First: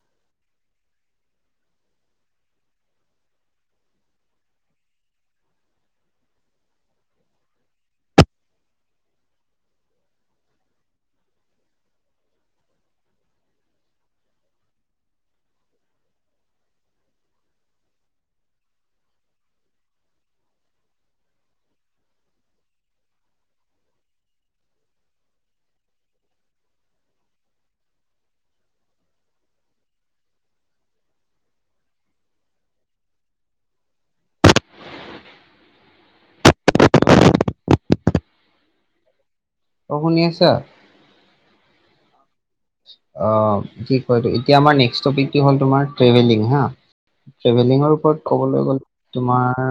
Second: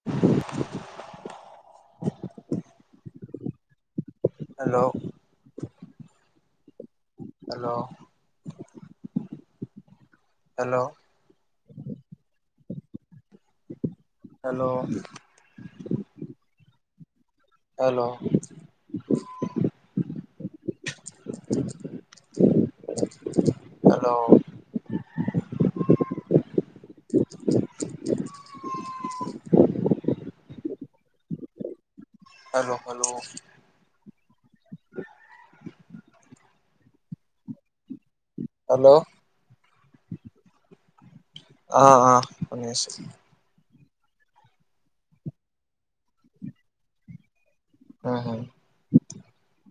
[inaudible] Hello, hello, hello, hello, hello, hello, [inaudible] hello, hello, hello, অ', শুনি আছা? অ', অ, শুনি আছো অ', কি কয়? এতিয়া আমাৰ নেক্স টপিক কি হ'ল তোমাৰ ট্ৰেভেলিং হা। ট্ৰেভেলিঙৰ উম ওপৰত হম ক'বলৈ গ'লে তোমাৰ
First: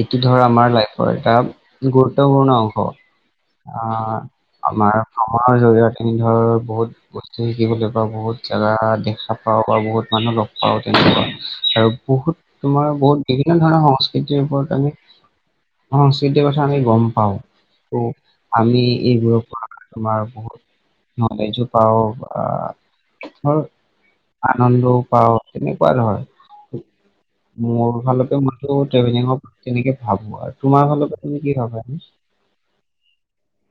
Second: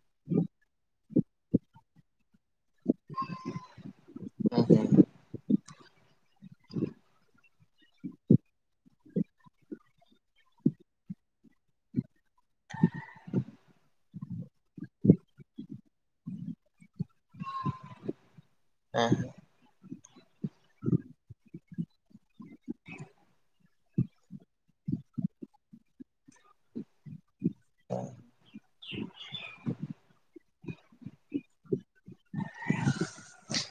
এইটো ধৰ আমাৰ লাইফৰ এটা গুৰুত্বপূৰ্ণ অংশ আহ উম হম আমাৰ আমাৰ জৰিয়তে ধৰ বহুত বস্তু শিকিবলৈ বা বহুত জাগা দেখা পাও, বা বহুত মানুহ লগ পাও। তেনেকুৱা আৰু বহুত তোমাৰ বহুত বিভিন্ন ধৰণৰ সংস্কৃতিৰ ওপৰত আমি সংস্কৃতিৰ কথা আমি গম পাওঁ। ত', আমি উম এইবোৰৰ পৰা তোমাৰ বহুত নলেজো পাও আ আনন্দও পাওঁ, তেনেকুৱা ধৰ মোৰ হম। ফালতে মানুহ ট্ৰেভেলিঙ হওঁক তেনেকে ভাবো আৰু তোমাৰ ফালৰ পৰা তুমি কি ভাবা?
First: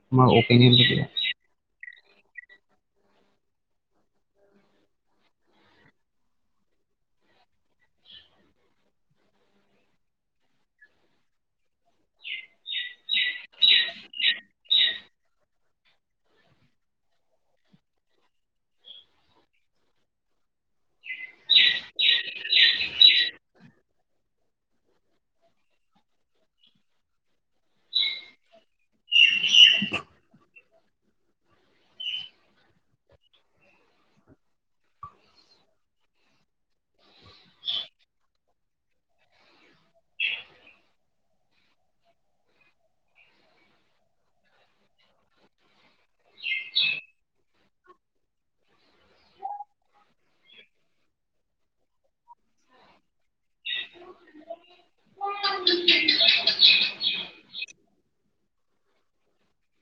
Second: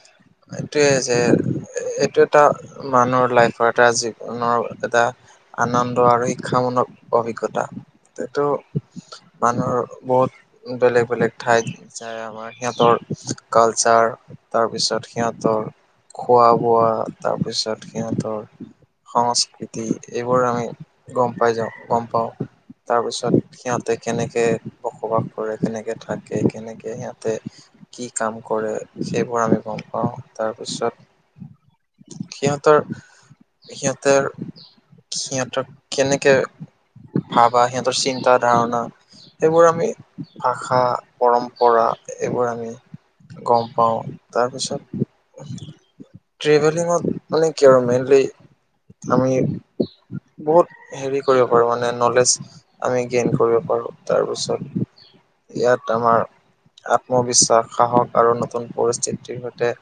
তোমাৰ অপেনিয়নটো কি হয়? খেল। এ এইটো এটা মানুহৰ লাইফৰ এটা জীৱনৰ এটা আনন্দ আৰু শিক্ষামূলক অভিজ্ঞতা, এইটো মানুহৰ বহুত বেলেগ বেলেগ ঠাইত যায়। দে আমাৰ সিহঁতৰ কালচাৰ তাৰপিছত সিহঁতৰ খোৱা বোৱা তাপিছত সিহঁতৰ সংস্কৃতি এইবোৰ আমি গ'ম পাই যাওঁ, গম পাওঁ। তাৰপিছত সিহঁতে কেনেকে বসবাস কৰে, কেনেকে থাকে, কেনেকে সিহঁতে কি কাম কৰে, সেইবোৰ আমি গম পাওঁ। তাৰপিছত সিহঁতৰ সিহঁতে আৰু সিহঁতক কেনেকে ভাবা সিহঁতৰ চিন্তা ধাৰণা এইবোৰ আমি ভাষা, পৰম্পৰা এইবোৰ আমি গ'ম পাওঁ, তাৰপিছত ট্ৰেভেলিঙত মানে কি আৰু মেইনলি আমি বহুত হেৰি কৰিব পাৰো মানে নলেজ আমি গেইন কৰিব পাৰোঁ। তাৰপাছত ইয়াত আমাৰ আত্মবিশ্বাস, সাহস আৰু নতুন পৰিস্থিতিৰ সৈতে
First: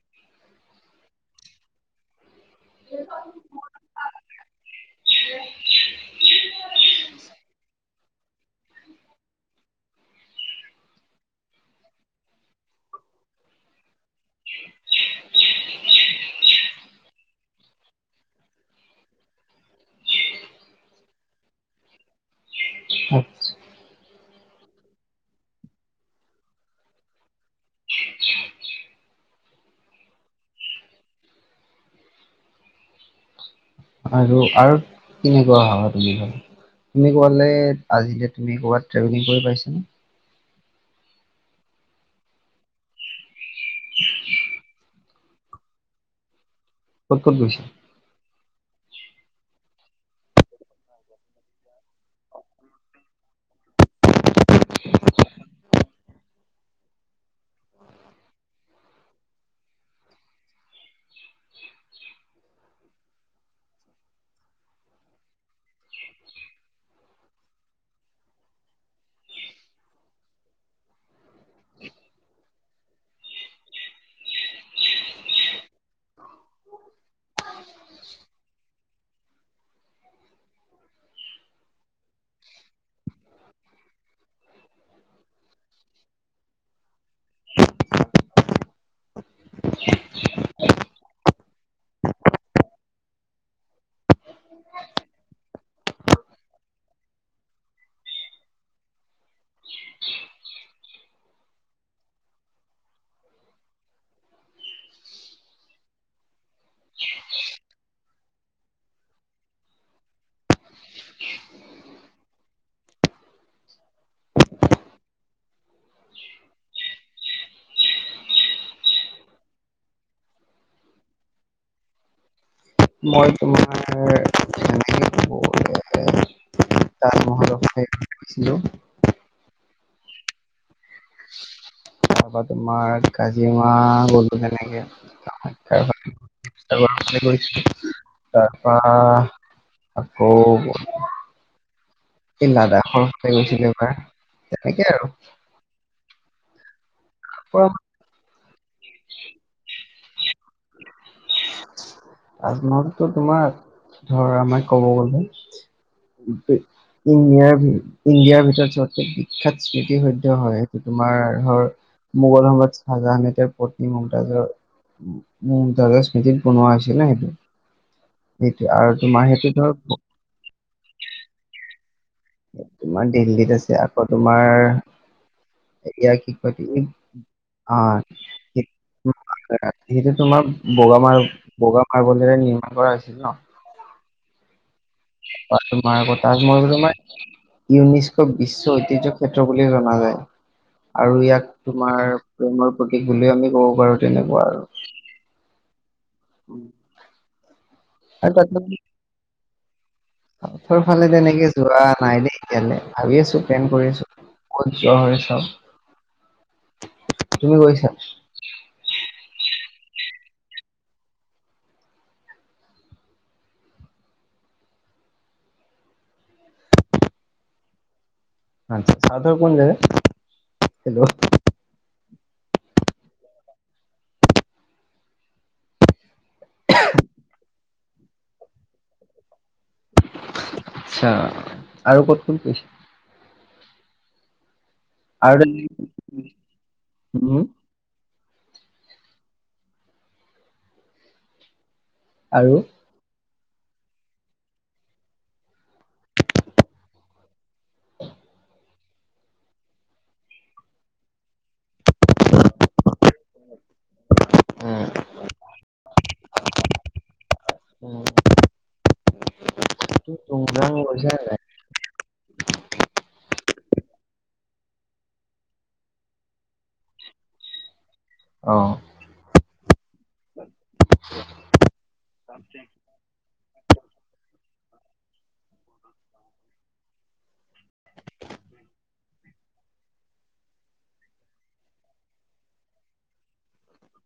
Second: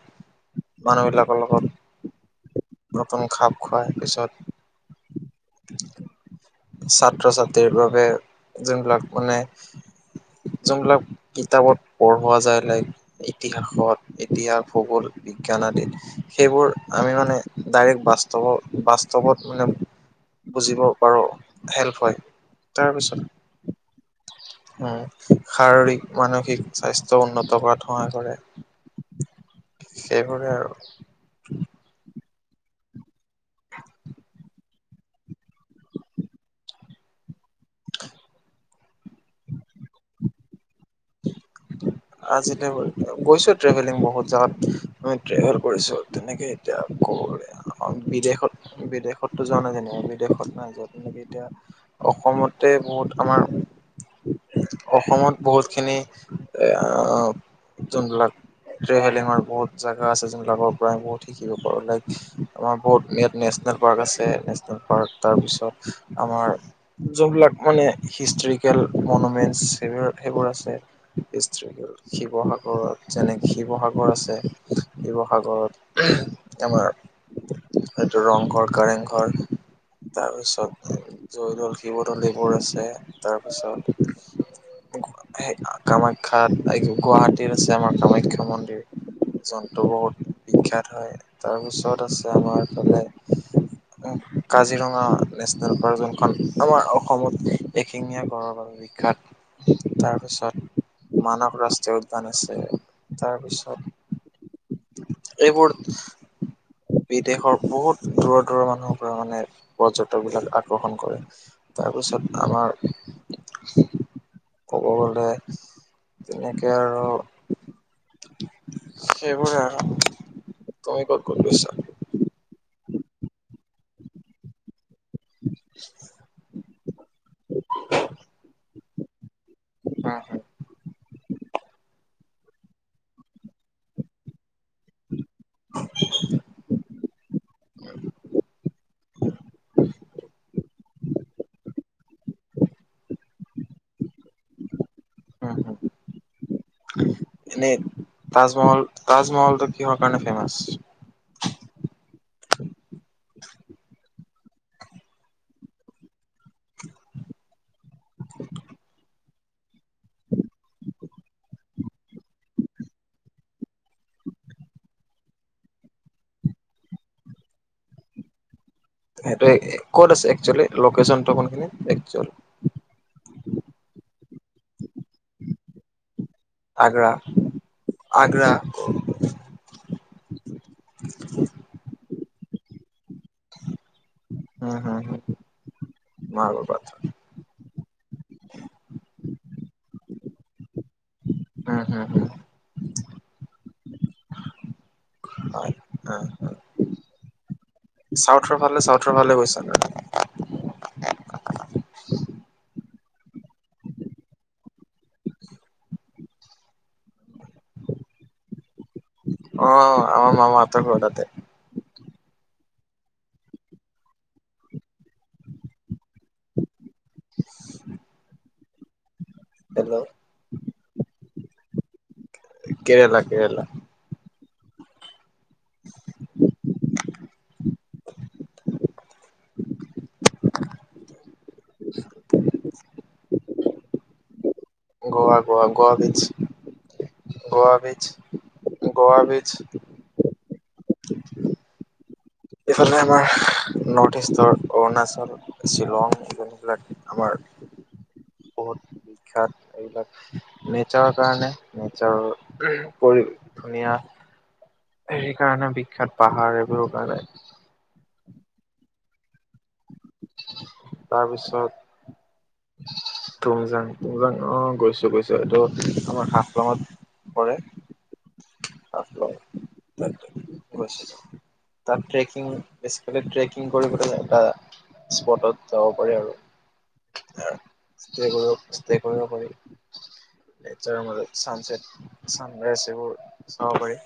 মানুহ বিলাকৰ লগত অকণ খাপ খোৱাই পিছত ছাত্ৰ ছাত্ৰীৰ বাবে যোনবিলাক মানে যোনবিলাক কিতাপত পঢ়োৱা যায় লাইক ইতিহাসত ইতিহাস, ভূগোল, বিজ্ঞান আদিত সেইবোৰ আমি মানে ডাইৰেক্ট বাস্তৱ বাস্তৱত মানে বুজিব পাৰোঁ হেল্প হয়। তাৰপিছত উম, শাৰীৰিক, মানসিক স্বাস্থ্য উন্নত কৰাত সহায় কৰে। [unintelligible] সেইবোৰে আৰু [unintelligible] আৰু আৰু কেনেকুৱা ভাবা তুমি ভাল তুমি ক'বালে আজিলে তুমি ক'বাত ট্ৰেভেলিং কৰি পাইছা ন আজিলে গৈছো ট্ৰেভেলিং বহুত জাগাত, আমি ট্ৰেভেল কৰিছো তেনেকেই এতিয়া ক'ত ক'ত গৈছা? [unintelligible] বিদেশত বিদেশতো যোৱা নাই তেনেকে বিদেশত নাই যোৱা তেনেকে এতিয়া অসমতে বহুত আমাৰ অসমত বহুত খিনি এ অঁ যোনবিলাক ট্ৰেভেলিঙৰ বহুত জেগা আছে। যোনবাকৰ পৰাই বহুত দিব পাৰো লাইক আমাৰ বহুত ইয়াত নেচনেল পাৰ্ক আছে। নেশচনেল পাৰ্ক তাৰ পিছত আমাৰ যবিলাক মানে হিষ্টৰিকেল মনুমেন্টচ সেইবোৰ সেইবোৰ আছে। হিষ্টিকেল শিৱসাগৰত যেনে শিৱসাগৰ আছে। শিৱসাগৰত আমাৰ এইটো ৰং ঘৰ, কাৰেং ঘৰ। তাৰপিছত জয়দৌল, শিৱদৌল এইবোৰ আছে। তাৰপিছত সেই কামাখ্যাত গুৱাহাটীত আছে আমাৰ কামাখ্যা মন্দিৰ। জন্তু বহুত বিখ্যাত হয়। তাৰপিছত আছে আমাৰ ফালে কাজিৰঙা নেশ্যনেল পাৰ্ক যোনখন আমাৰ অসমত এশিঙীয়া গঁড়ৰৰ বিখ্যাত তাৰপিছত মানস ৰাষ্ট্ৰীয় উদ্যান আছে, তাৰপিছত এইবোৰ বিদেশৰ বহুত দূৰৰ দূৰৰ মানুহৰ পৰা মানে পৰ্যটকবিলাক আকৰ্ষণ কৰে। তাৰপিছত আমাৰ ক'ব গ'লে তেনেকে আৰু সেইবোৰে আৰু, তই ক'ত, ক'ত লৈছ? মই তোমাৰ [unintelligible] [unintelligible] [unintelligible] [unintelligible] তাৰাপা তোমাৰ কাজিৰঙা গ'লোঁ তেনেকে। [unintelligible] তাৰপা আকৌ - এই লাডাখৰ ফালে গৈছিলো এবাৰ, তেনেকে আৰু। [unintelligible] পৰা এনে তাজমহল তাজমহলটো কিহৰ কাৰণে ফেমাচ? তাজমহলতো তোমাৰ, ধৰা আমাৰ ক'ব গলে। ইণ্ডিয়াৰ ভিত ইণ্ডিয়াৰ ভিতৰত চবতকে খ্যাত স্মৃতি সদ্য হয়, সেইটো তোমাৰ ধৰ মোগলৰ সমৰাত চাহজাহানেতে পত্নী মমতাজৰ, [unintelligible] স্মৃতিত বনোৱা হৈছিলে সেইটো, সেইটো আৰু তোমাৰ সেইটো সেইটোয়ে, ধৰ ক'ত আছে এক্সুৱেলী, লোকেচন টো কোনখিনত, এক্সুৱেল। তোমাৰ দেল্লীত আছে, আকৌ তোমাৰ এয়া কি কয় আগ্ৰা [inaudible] অ'- আগ্ৰা সেইটো তোমাৰ বগা মাৰ, বগা মাৰ্বলেৰে নিৰ্মাণ কৰা হৈছিল ন'? উম, উম। তোমাৰ আকৌ, তাজমহলটো তোমাৰ ইউনেস্কো বিশ্ব ঐতিহ্য ক্ষেত্ৰ বুলি জনা যায় আৰু ইয়াক উম, হম, তোমাৰ হম, প্ৰেমৰ প্ৰতীক বুলি আমি ক'ব পাৰোঁ তেনেকুৱা আৰু। হয় অ', অ'। আৰু তাতে চাউথৰ মানে ফালে, চাউথৰ ফালে গৈছা নে নাই? চাউথৰ ফালে তেনেকে যোৱা নাই দেই এতিয়ালে, ভাবি আছোঁ, প্লেন কৰি আছোঁ। ক'ত যোৱা হয় চাওঁ। তুমি গৈছা? অ', আমাৰ মামাহতঁৰ ঘৰ তাতে। [inaudible] আচ্ছা, চাউথৰ কোন হেল্ল' জাগাত, হেল্ল'? কেৰেলা, কেৰেলা। [inaudible] [inaudible] আচ্ছা, আৰু ক'ত ক'ত গৈছা? গোৱা, আৰু গোৱা, গোৱা বীচ্চ, উম গোৱা বীচ্চ, গোৱা বীচ্চ। আৰু? ইফালে আমাৰ নৰ্থ ইষ্টৰ, অৰুণাচল, শ্বিলং, এইবিলাক। আমাৰ বহুত বিখ্যাত। এইবিলাক নেচাৰৰ কাৰণে, নেচাৰৰ পৰি ধুনীয়া। উম, হেৰিৰ কাৰণে বিখ্যাত পাহাৰ এইবোৰৰ কাৰণে। উম, তুমি টুং জাং গৈছ তাৰপিছত টুং জাং টুং জাং অ' গৈছোঁ গৈছোঁ এইটো আমাৰ হাফলঙত পৰে। অ'। হাফলং [inaudible] তাত ট্ৰেকিং বেছি তাতে ট্ৰেকিং কৰিবলৈ এটা স্পটত যাব পাৰে আৰু। [unintelligible] ষ্টে কৰিব ষ্টে কৰিব পাৰি। নেচাৰৰ মাজত চানচেট, চানৰাইজ এইবোৰ চাব পাৰি।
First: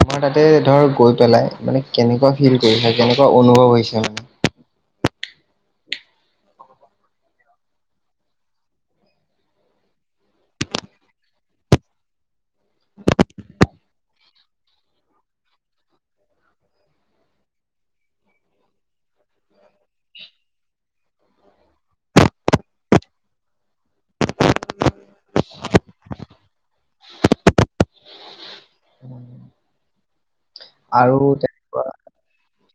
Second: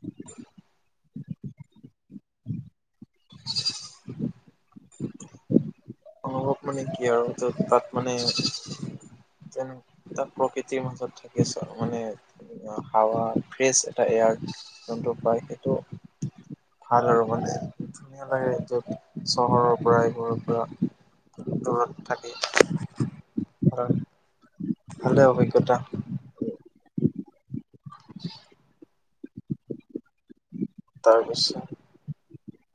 তোমাৰ তাতে ধৰ গৈ পেলাই মানে কেনেকুৱা ফিল কৰিছে কেনেকুৱা অনুভৱ হৈছে মানে। অনুভৱ মানে কি আৰু ত' তাত মানে। যেন তাত প্ৰকৃতিৰ মাজত থাকি চোৱা মানে হাৱা ফ্ৰেছ এটা এয়াৰ যোনটো পায় সেইটো ভাল আৰু মানে, ধুনীয়া লাগে য'ত চহৰৰ পৰা এইবোৰৰ পৰা দূৰত থাকে, অ'। ভালে অভিজ্ঞতা। [inaudible] আৰু তাৰপিছত। তেনেকুৱা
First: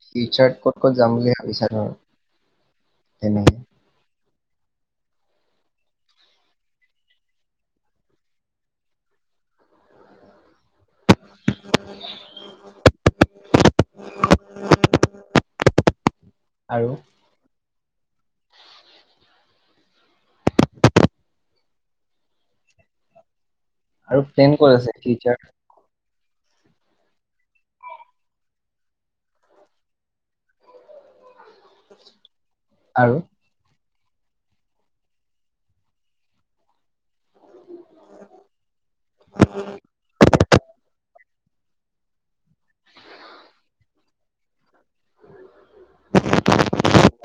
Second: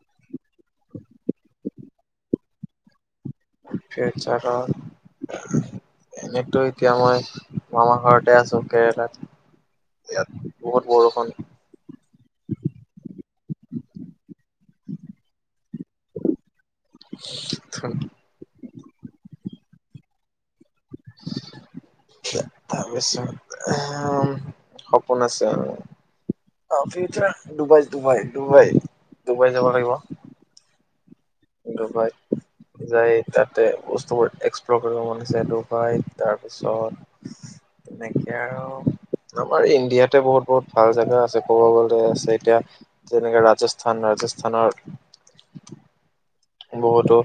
ফিউচাৰত ক'ত ক'ত যাম বুলি ভাবিছা ধৰ, এনে। ফিউচাৰত অ'। এনেতো এতিয়া মই মামাৰ ঘৰতে আছোঁ কেৰেলাত। ইয়াত বহুত বৰষুণ। আৰু। [unintelligible] [unintelligible] আৰু প্লেন ক'ত আছে সপোন ফিউচাৰ আছে আৰু। অ' future Dubai, Dubai, Dubai, Dubai যাব লাগিব। ডুবাই আৰু যায় তাত তাতে বস্তুবোৰ এক্সপ্ল'ৰ কৰিব মন হৈছে ডুবাইত তাৰপিছত তেনেকে আৰু, আমাৰ ইণ্ডিয়াতে বহুত বহুত ভাল জেগা আছে। ক'ব গ'লে আছে এতিয়া, যেনেকে ৰাজস্থান ৰাজস্থানৰ [inaudible] বহুতো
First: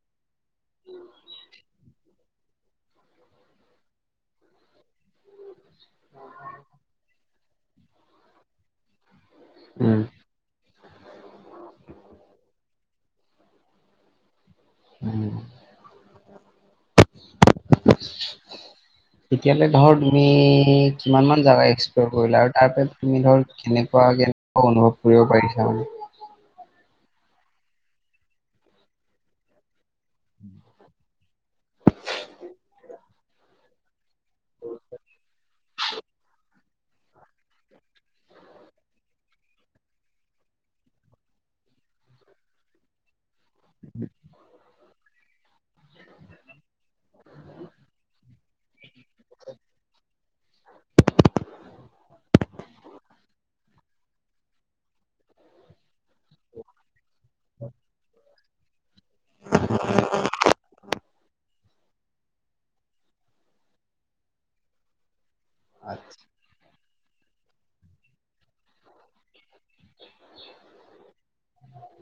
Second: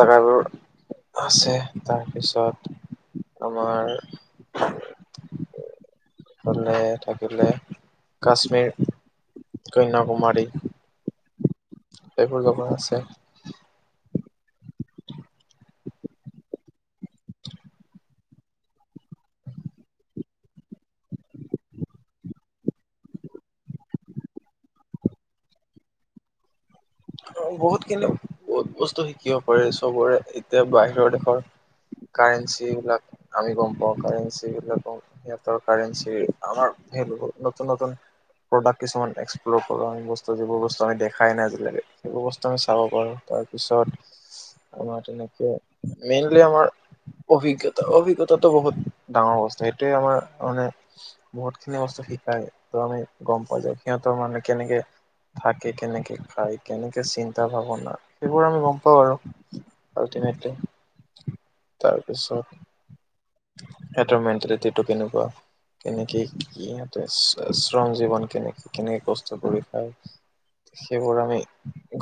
জাগাবোৰ আছে তাৰপিছত, আমাৰ ইফালে থাকিলে কাশ্মীৰ, উম। কন্যাকুমাৰী। এইবোৰ জগা আছে। উম। এতিয়ালে ধৰ তুমি কিমান মান জেগা এক্সপ্ল'ৰ কৰিলা আৰু তাৰপৰা তুমি ধৰ কেনেকুৱা কে অনুভৱ কৰিব পাৰিছা মানে। বহুতখিনিত বহুত বস্তু শিক কিয় কৰে চবৰে এতিয়া বাহিৰৰ দেশৰ কাৰেঞ্চি বিলাক আমি গম পাওঁ কাৰেঞ্চি বিলাকৰ। সিহঁতৰ কাৰঞ্চি, আমাৰ [unintelligible] নতুন নতুন প্ৰডাক্ট কিছুমান এক্সপ্লৰ কৰো আমি বস্তু যিবোৰ বস্তু আমি দেখাই নাই আজিলৈকে। সেই বস্তু আমি চাব পাৰো তাৰপিছত আমাৰ তেনেকে মেইনলি আমাৰ অভিজ্ঞতা অভিজ্ঞতাটো বহুত ডাঙৰ বস্তু। এইটোৱে আমাৰ মানে বহুতখিনি বস্তু শিকাই ত' আমি গম পোৱা যে সিহঁতৰ মানে কেনেকে থাকে কেনেকে খায় কেনেকে চিন্তা ভাৱনা সেইবোৰ আমি গম পাওঁ আৰু আল্টিমেটলি। তাৰপিছত সিহঁতৰ মেণ্টেলিটিটো কেনেকুৱা। কেনেকে আচ্ছা ইহঁতে শ্ৰম জীৱন কেনেকে কেনেকে কষ্ট কৰি খাই সেইবোৰ আমি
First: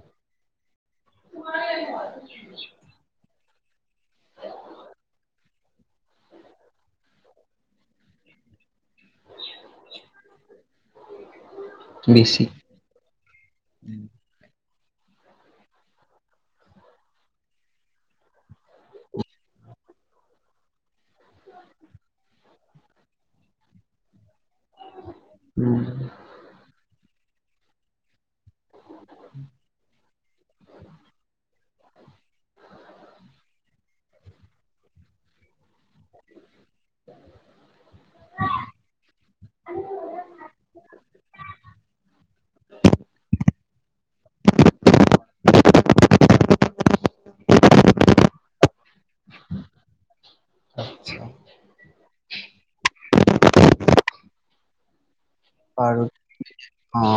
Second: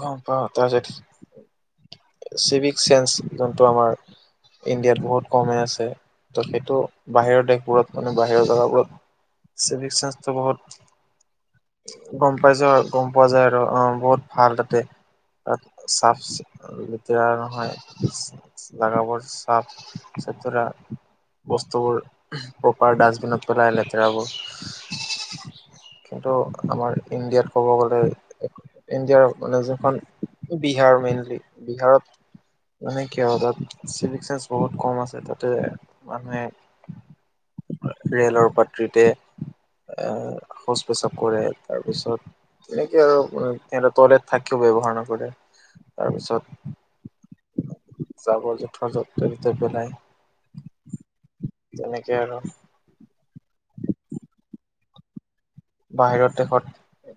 গম পাওঁ। তাৰপিছত চিভিক চেন্ঞ্চ যোনটো আমাৰ ইণ্ডিয়াত বহুত কমেই আছে ত' সেইটো বাহিৰৰ দেশবোৰত মানে বাহিৰৰ জেগাবোৰত চিভিক চেন্ঞ্চটো বহুত গম বেছি পাইছো আৰু গম পোৱা যায় আৰু অ' বহুত ভাল তাতে। তাত চাফ লেতেৰা নহয়। জাগাবোৰ চাফ চোতুৰা। বস্তুবোৰ প্ৰপাৰ ডাষ্টবিনত পেলাই লেতেৰাবোৰ। উম, কিন্তু আমাৰ ইণ্ডিয়াত ক'ব গ'লে ইণ্ডিয়াৰ মানে যোনখন বিহাৰ মেইনলি বিহাৰত মানে কি হয় তাত চিভিক চেন্ঞ্চ বহুত কম আছে। তাতে মানুহে ৰে'লৰ পাত্ৰিতে এ শৌচ প্ৰেস্ৰাৱ কৰে তাৰপিছত তেনেকে আৰু অ' প্লেট থাকিও ব্যৱহাৰ নকৰে। তাৰপিছত জাবৰ জোথৰ য'তে ত'তে পেলাই। আচ্ছা তেনেকে আৰু। বাৰু বাহিৰৰ দেশত অ'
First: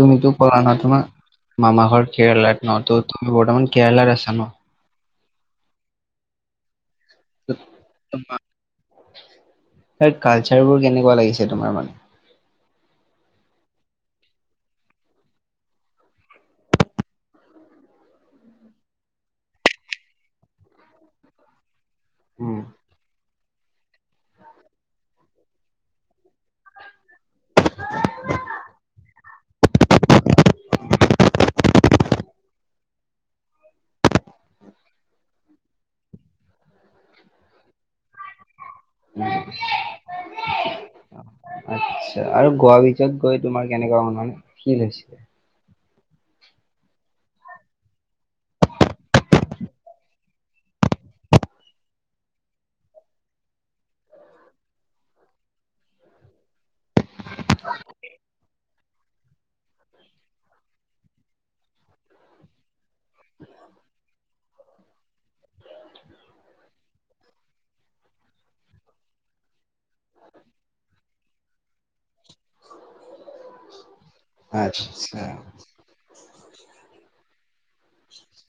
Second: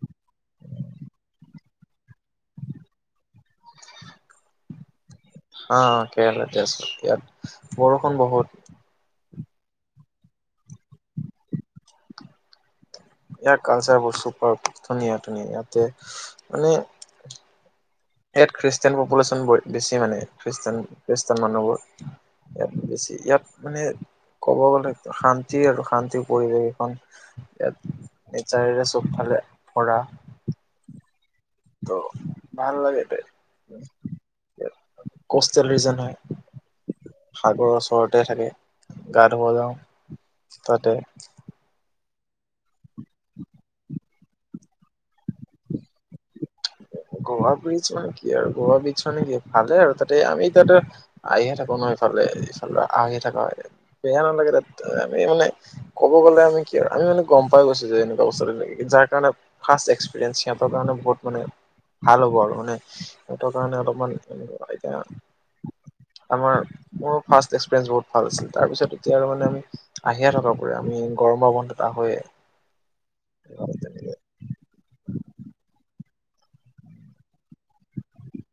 তুমিটো ক'লা ন তোমাৰ মামা ঘৰ কেৰেলাত ন ত' তুমি বৰ্তমান কেৰেলাত আছা ন? অ', অ', কেৰেলাতে আছোঁ ইয়াত। বৰষুণ বহুত তাত কালচাৰবোৰ কেনেকুৱা লাগিছে তোমাৰ মানে? ইয়াৰ কালচাৰবোৰ চুপাৰব ধুনীয়া ধুনীয়া ইয়াতে মানে ইয়াত খ্ৰীষ্টান পপুলেশ্যন ব বেছি মানে খ্ৰীষ্টান খ্ৰীষ্টান মানুহবোৰ। উম। ইয়াত বেছি ইয়াত মানে ক'ব গ'লে শান্তি আৰু শান্তিৰ পৰিৱেশ এখন ইয়াত নেচাৰেৰে চবফালে ভৰা। ত' ভাল লাগেতে ইয়াত কষ্টেলৰিজন হয়। সাগৰৰ ওচৰতে থাকে গা ধুব যাওঁ তাতে। আচ্ছা আৰু গোৱা ভিতৰত গৈ তোমাৰ কেনেকুৱা অনুমান ফ্ৰিল হৈছিলে? গোৱা ব্ৰিচ মানে কি আৰু গোৱা ব্ৰিচ মানে কি ভালে আৰু তাতে আমি তাতে আহিয়ে থাকো ন ইফালে ইফালে আহিয়ে থকা হয় বেয়া নালাগে তাত। আমি মানে ক'ব গ'লে আমি কি আমি মানে গম পাই গৈছে যে এনেকুৱা বস্তু এটা থাকে। যাৰ কাৰণে ফাৰ্ষ্ট এক্সপিৰিয়েঞ্চ সিহঁৰ কাৰণে বহুত মানে ভাল হ'ব আৰু মানে সিঁহতৰ কাৰণে অলপমান এতিয়া আমাৰ মোৰ ফ্ৰাষ্ট এক্সপিৰিয়েঞ্চ বহুত ভাল আছিল তাৰপিছত এতিয়া আৰু মানে আমি আহিয়ে থাকো পুৰা আমি গৰম বন্ধত আহোয়ে। আচ্ছা।